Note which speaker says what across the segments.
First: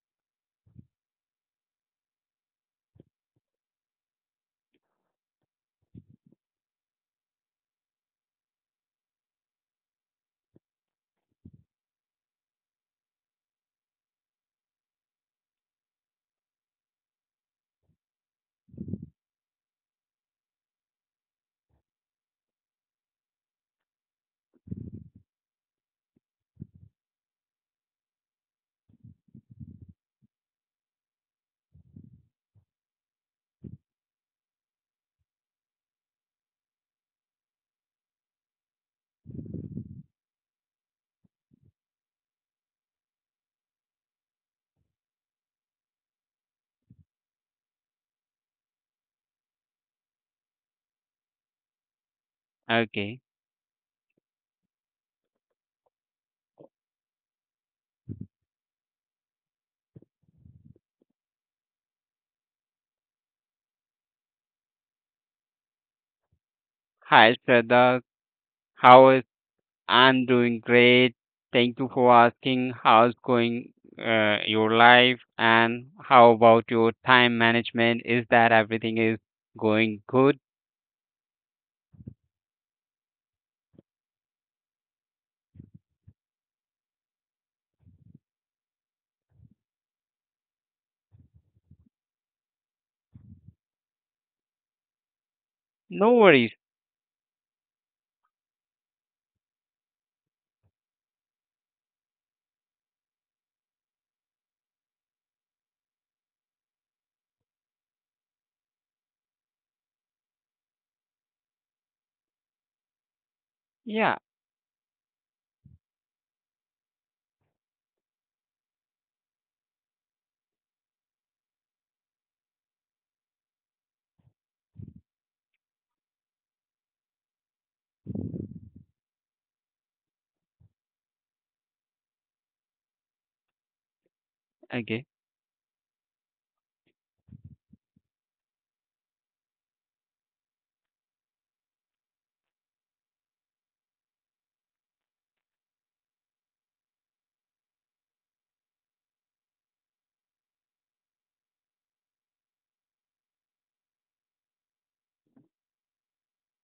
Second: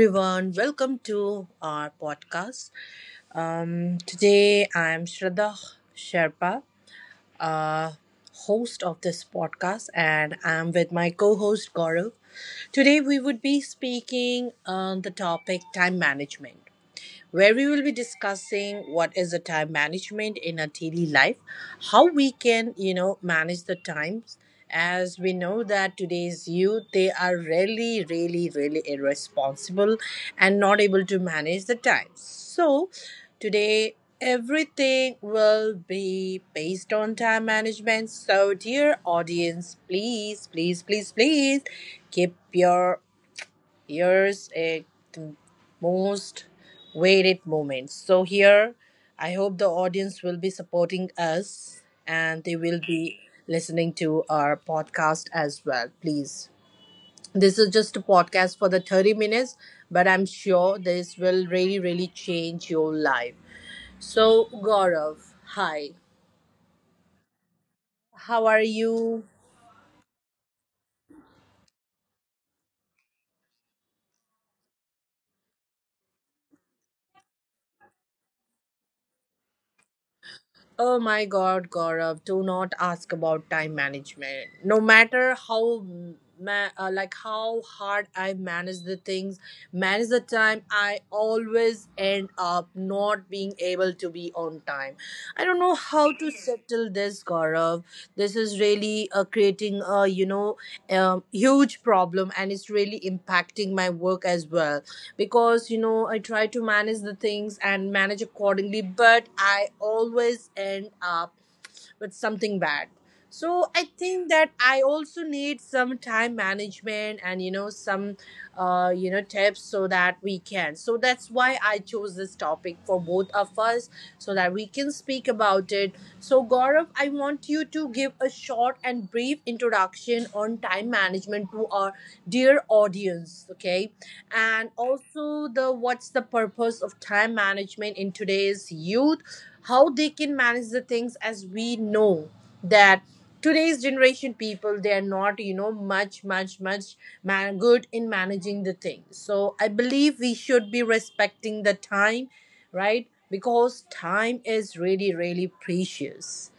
Speaker 1: everyone. Welcome to our podcast. Today, I'm Shraddha Sherpa, uh, host of this podcast, and I'm with my co host Gaurav. Today, we would be speaking on the topic time management, where we will be discussing what is the time management in our daily life, how we can, manage the times. As we know that today's youth, they are really, really, really irresponsible and not able to manage the time. So, today everything will be based on time management. So, dear audience, please, please, please, please keep your years a most weighted moment. So here, I hope the audience will be supporting us and they will
Speaker 2: Okay.
Speaker 1: be listening to our podcast as well. Please. This is just a podcast for the 30 minutes, but I'm sure this will really, really change your life. So, Gaurav, hi.
Speaker 2: Hi, Shraddha.
Speaker 1: How are
Speaker 2: How is
Speaker 1: you?
Speaker 2: I'm doing great. Thank you for asking. How's going your life and how about your time management? Is that everything is going good?
Speaker 1: Oh my God, Gaurav, do not ask about time management. No matter how like how hard I manage the things, manage the time, I always end up not being able to be on time. I don't know how
Speaker 2: No
Speaker 1: how to
Speaker 2: worries.
Speaker 1: settle this, Gaurav. This is really creating a huge problem, and it's really impacting my work as well because I try to manage the things and manage accordingly, but I always end up with something bad. So I
Speaker 2: Yeah.
Speaker 1: think that I also need some time management and some tips so that we can, so that's why I chose this topic for both of us so that we can speak about it. So Gaurav, I want you to give a short and brief introduction on time management to our dear audience, okay, and
Speaker 2: Okay.
Speaker 1: also the what's the purpose of time management in today's youth, how they can manage the things. As we know that today's generation people, they are not much good in managing the things, so I believe we should be respecting the time, right? Because time is really, really precious.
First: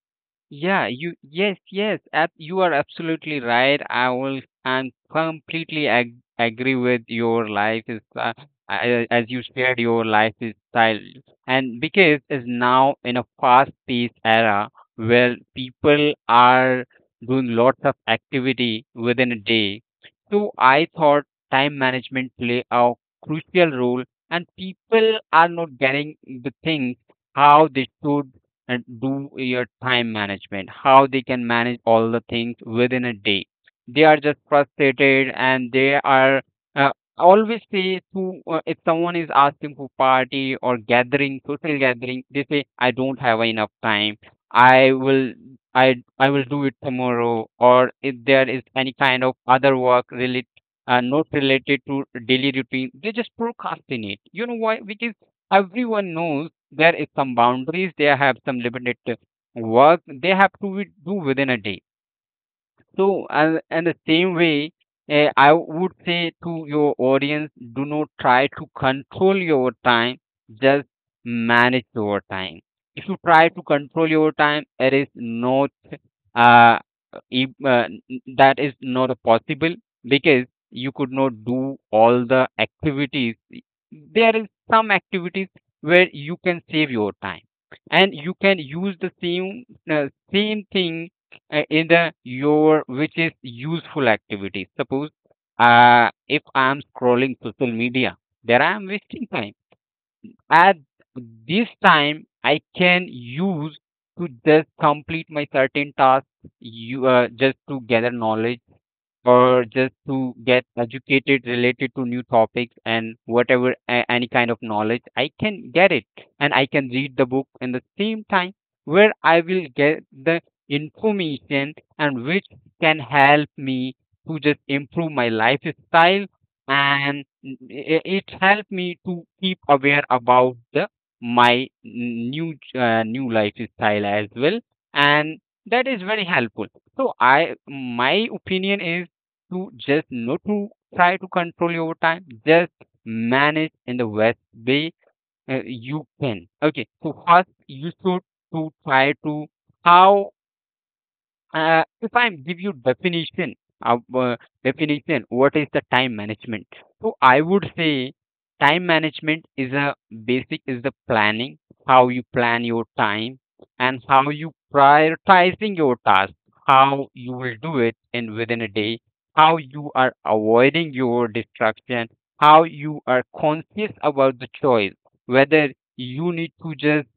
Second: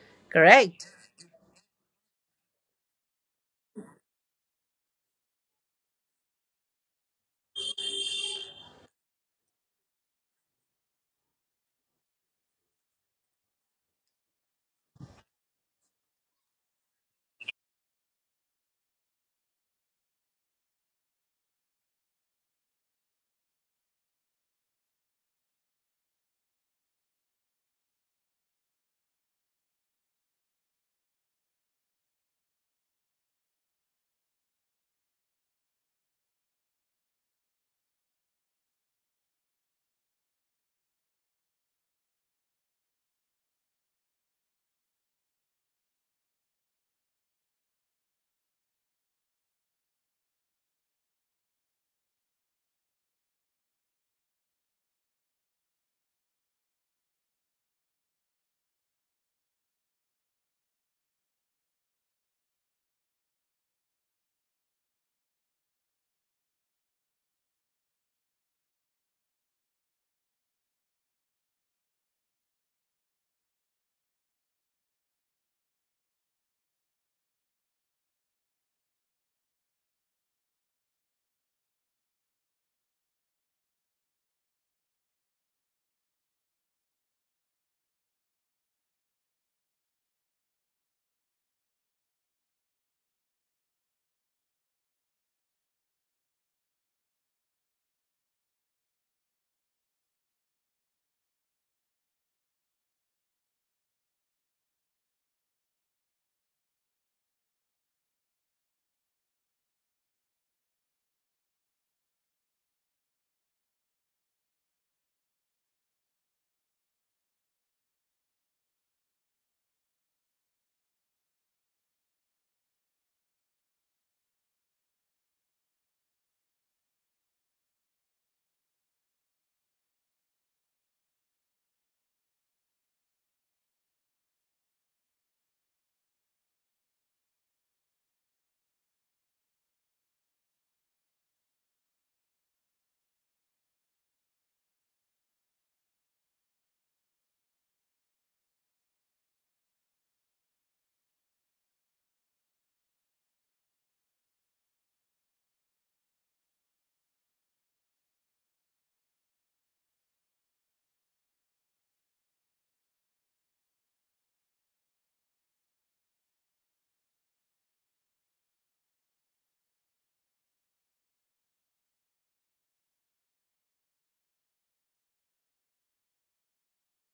Speaker 2: Yeah,
Speaker 1: Correct.
Speaker 2: you yes, yes, ab you are absolutely right. I will and completely ag agree with your life is as you shared your lifestyle, and because is now in a fast-paced era where people are doing lots of activity within a day. So I thought time management play a crucial role, and people are not getting the things how they should and do your time management, how they can manage all the things within a day. They are just frustrated and they are uh, always say to if someone is asking for party or gathering, social gathering, they say, I don't have enough time. I will I will do it tomorrow, or if there is any kind of other work related not related to daily routine, they just procrastinate. You know why? Because everyone knows there is some boundaries, they have some limited work they have to do within a day. So and the same way, I would say to your audience, do not try to control your time, just manage your time. If you try to control your time, it is not uh, if, that is not possible because you could not do all the activities. There is some activities where you can save your time and you can use the same same thing in the your, which is useful activities. Suppose if I am scrolling social media, there I am wasting time. At this time I can use to just complete my certain tasks, you just to gather knowledge or just to get educated related to new topics, and whatever any kind of knowledge I can get it, and I can read the book in the same time where I will get the information, and which can help me to just improve my lifestyle, and it helped me to keep aware about the my new new lifestyle as well, and that is very helpful. So i, my opinion is to just not to try to control your time, just manage in the best way you can. Okay, so first you should to try to how if I give you definition, uh, uh, definition, what is the time management? So I would say time management is a basic is the planning, how you plan your time and how you prioritizing your task, how you will do it in within a day, how you are avoiding your distraction, how you are conscious about the choice, whether you need to just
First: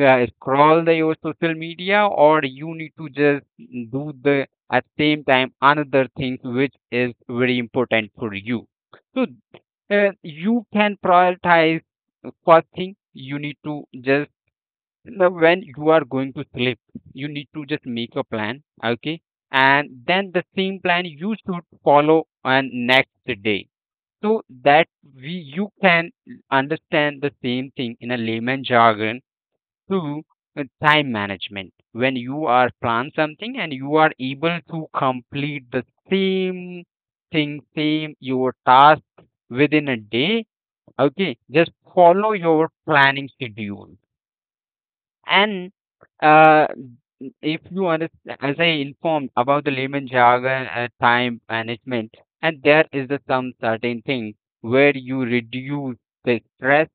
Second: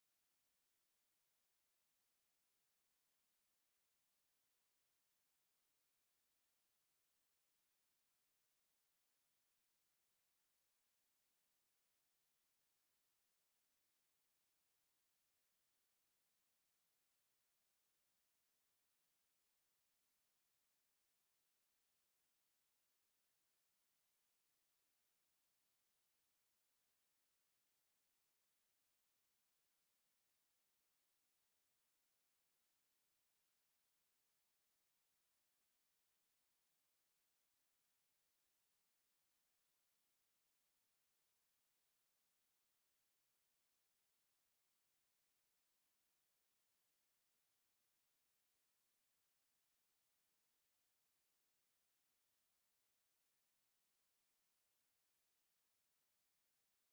Speaker 2: scroll the your social media, or you need to just do the at same time another thing which is very important for you. So you can prioritize. First thing you need to just, now when you are going to sleep, you need to just make a plan, okay, and then the same plan you should follow on next day. So that we you can understand the same thing in a layman jargon to time management. When you are plan something and you are able to complete the same thing, same your task within a day, okay, just follow your planning schedule. And uh, if you understand, as I informed about the layman jargon time management, and there is the some certain thing where you reduce the stress.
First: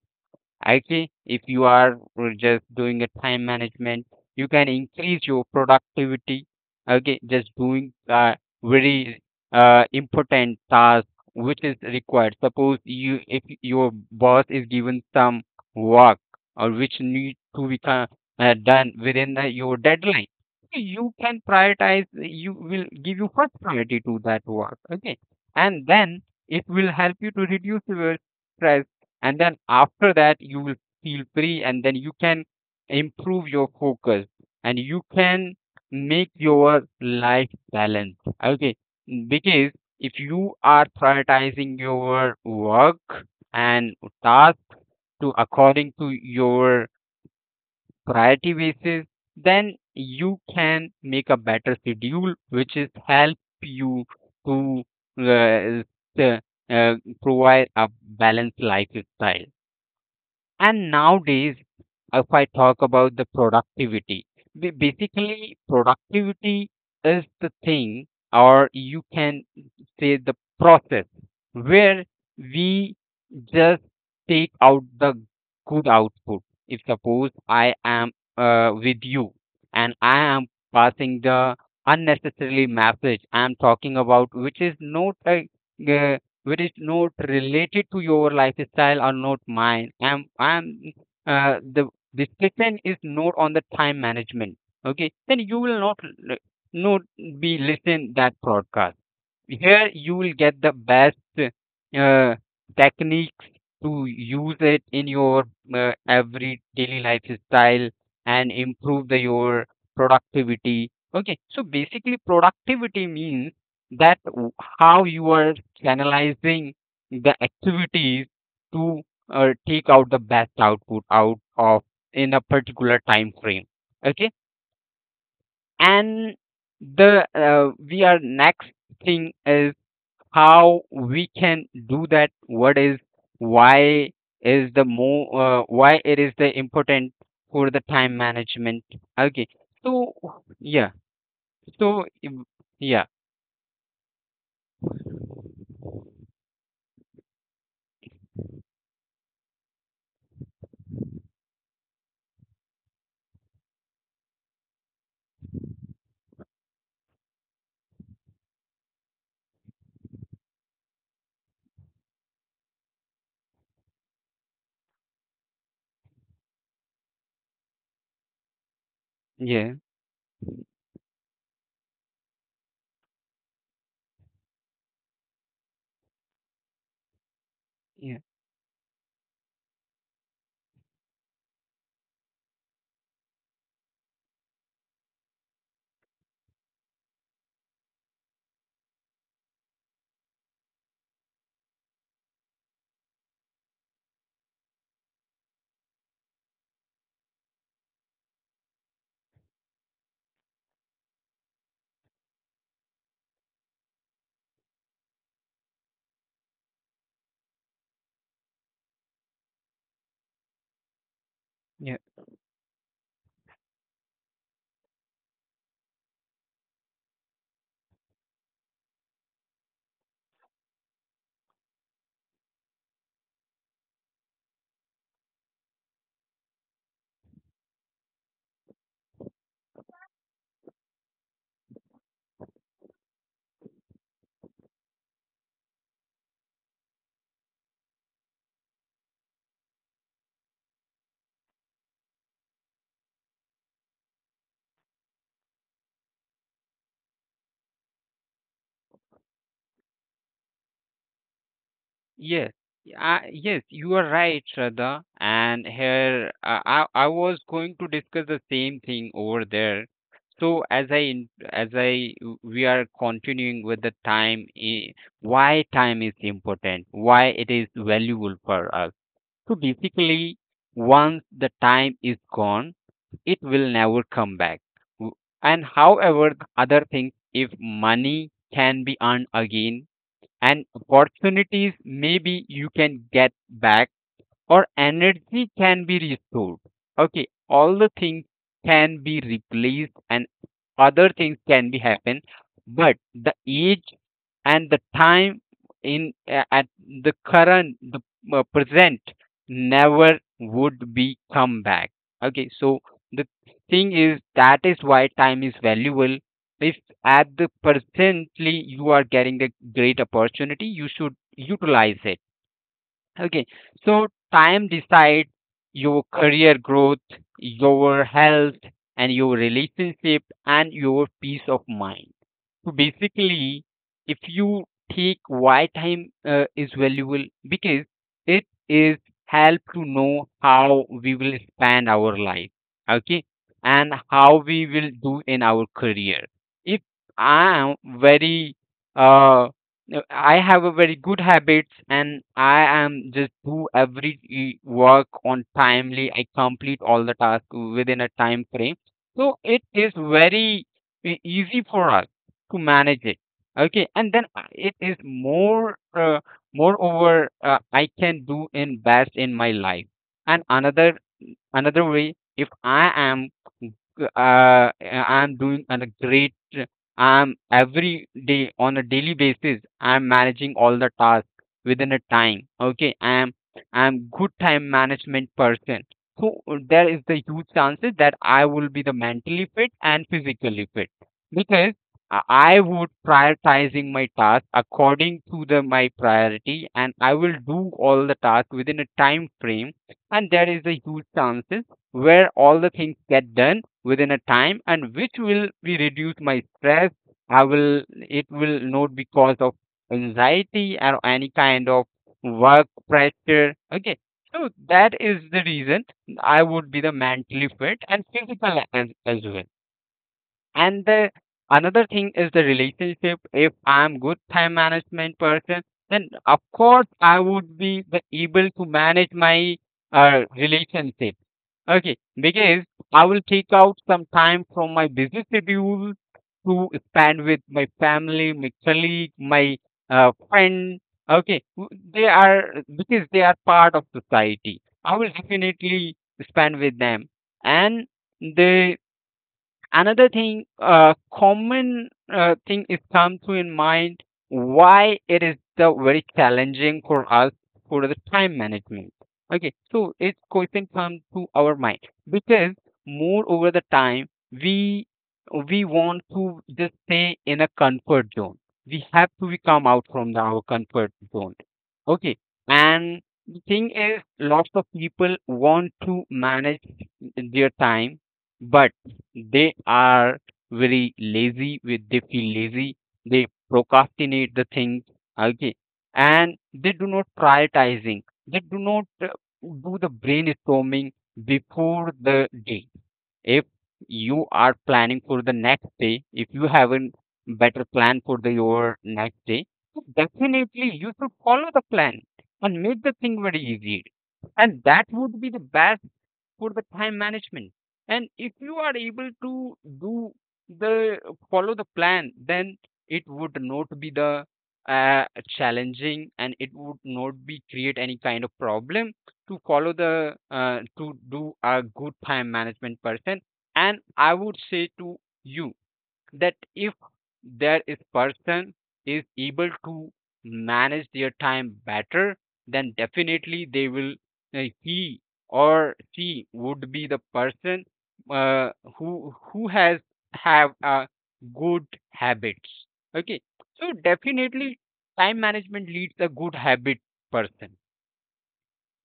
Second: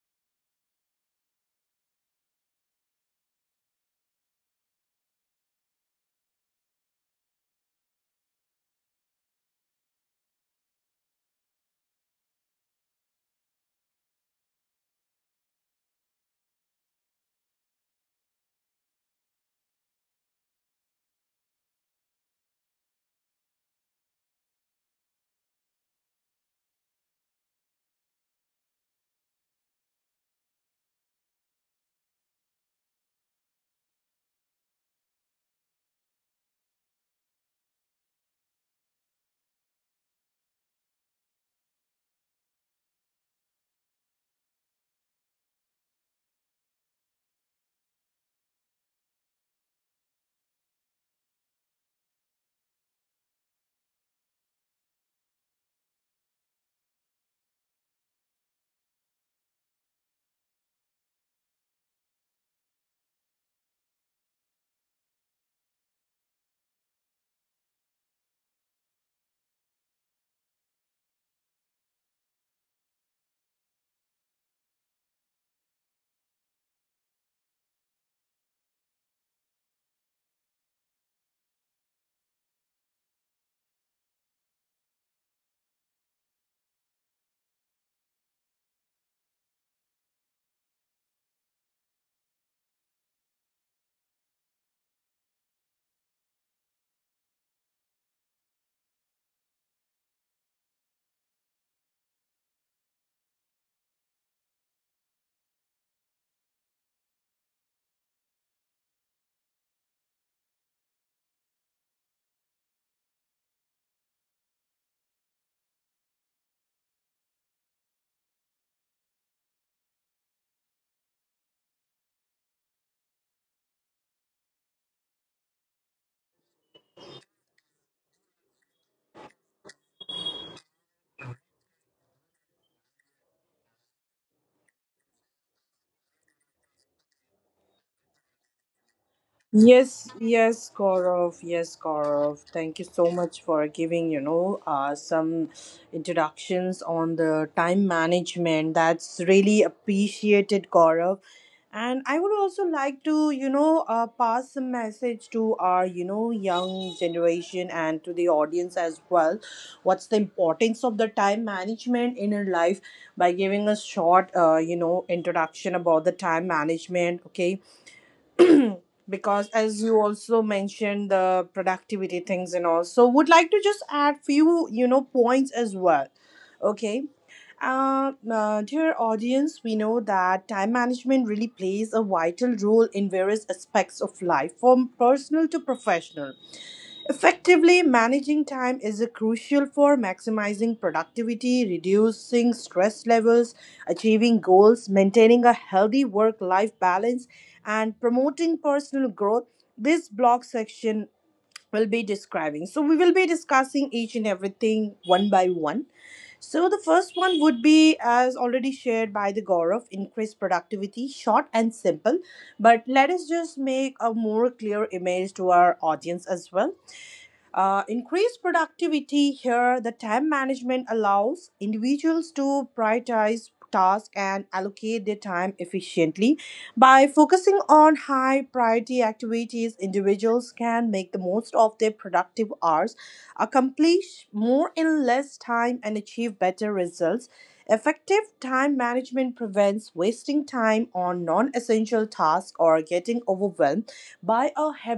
Speaker 2: Actually, if you are just doing a time management, you can increase your productivity. Okay, just doing very important task which is required. Suppose you, if your boss is given some work or which need to be done within the, your deadline, you can prioritize. You will give you first priority to that work. Okay, and then it will help you to reduce your stress, and then after that you will feel free, and then you can improve your focus and you can make your life balance, okay, because if you are prioritizing your work and task to according to your priority basis, then you can make a better schedule which is help you to uh, s- uh, provide a balanced lifestyle. And nowadays, if I talk about the productivity, basically productivity is the thing, or you can say the process where we just take out the good output. If suppose I am with you and I am passing the unnecessarily message, I am talking about which is not a uh, which is not related to your lifestyle or not mine. I'm the discussion is not on the time management. Okay, then you will not not be listen that broadcast. Here you will get the best uh, techniques to use it in your every daily lifestyle and improve the your productivity. Okay, so basically productivity means that how you are channelizing the activities to take out the best output out of in a particular time frame, okay. And the we are next thing is how we can do that, what is why is the more why it is the important for the time management, okay.
Speaker 1: Yes,
Speaker 2: So
Speaker 1: yes,
Speaker 2: yeah.
Speaker 1: Gaurav. Yes,
Speaker 2: So yeah,
Speaker 1: Gaurav. Thank you
Speaker 2: yeah,
Speaker 1: so much for giving, some introductions on the time management. That's really appreciated, Gaurav. And I would also like to, pass a message to our, young generation and to the audience as well. What's the importance of the time management in our life, by giving a short, introduction about the time management. Okay, because as you also mentioned the productivity things and all, so would like to just add few points as well. Okay.
Speaker 2: yeah,
Speaker 1: Dear audience, we know that time management really plays a vital role in various aspects of life, from personal to professional. Effectively managing time is a crucial for maximizing productivity, reducing stress levels, achieving goals, maintaining a healthy work life balance, and promoting personal growth. This blog section will be describing. So, we will be discussing each and everything one by one. So the first one would be, as already shared by the Gaurav, increase productivity, short and
Speaker 2: yeah.
Speaker 1: simple. But let us just make a more clear image to our audience as well. Increased productivity. Here, the time management allows individuals to prioritize tasks and allocate their time efficiently. By focusing on high priority activities, individuals can make the most of their productive hours, accomplish more in less time, and achieve better results. Effective time management prevents wasting time on non essential tasks or getting overwhelmed by a heavy
Speaker 2: Yes, yes, you are right, Shraddha. And here, I was going to discuss the same thing over there. So as I in- as I w- we are continuing with the time, why time is important, why it is valuable for us. So basically, once the time is gone, it will never come back. W- And however, other things, if money can be earned again, and opportunities maybe you can get back, or energy can be restored. Okay, all the things can be replaced and other things can be happen, but the age and the time in at the current the present never would be come back. Okay, so the thing is that is why time is valuable. If at the presently you are getting a great opportunity, you should utilize it. Okay, so time decides your career growth, your health, and your relationship, and your peace of mind. So basically, if you take why time is valuable, because it is help to know how we will spend our life, okay, and how we will do in our career. If I am very uh, no, I have a very good habits and I am just do every work on timely. I complete all the tasks within a time frame. So it is very easy for us to manage it. Okay, and then it is more, moreover, I can do in best in my life. And another another way if I am uh, I'm doing a great, I'm every day on a daily basis I'm managing all the tasks within a time, okay, I'm good time management person. So there is the huge chances that I will be the mentally fit and physically fit, because I would prioritizing my task according to the my priority, and I will do all the tasks within a time frame, and there is a huge chances where all the things get done within a time, and which will be reduce my stress. I will, it will not be cause of anxiety or any kind of work pressure, okay. So that is the reason I would be the mentally fit and physical as well. And the another thing is the relationship. If I'm good time management person, then of course I would be the able to manage my relationship. Okay, because I will take out some time from my business schedule to spend with my family, my colleague, my friend. Okay, they are because they are part of society. I will definitely spend with them, and they. Another thing, common thing is come to in mind why it is the very challenging for us for the time management. Okay, so it's question comes to our mind because more over the time we want to just stay in a comfort zone. We have to become out from the, our comfort zone. Okay, and the thing is, lots of people want to manage their time, but they are very lazy. With they feel lazy. They procrastinate the things. Okay, and they do not prioritizing. They do not do the brainstorming before the day. If you are planning for the next day, if you haven't better plan for the your next day, so definitely you should follow the plan and make the thing very easy. And that would be the best for the time management. And if you are able to do the follow the plan, then it would not be the uh, challenging, and it would not be create any kind of problem to follow the to do a good time management person. And I would say to you that if there is person is able to manage their time better, then definitely they will he or she would be the person uh, who has have good habits. Okay, so definitely time management leads a good habit person.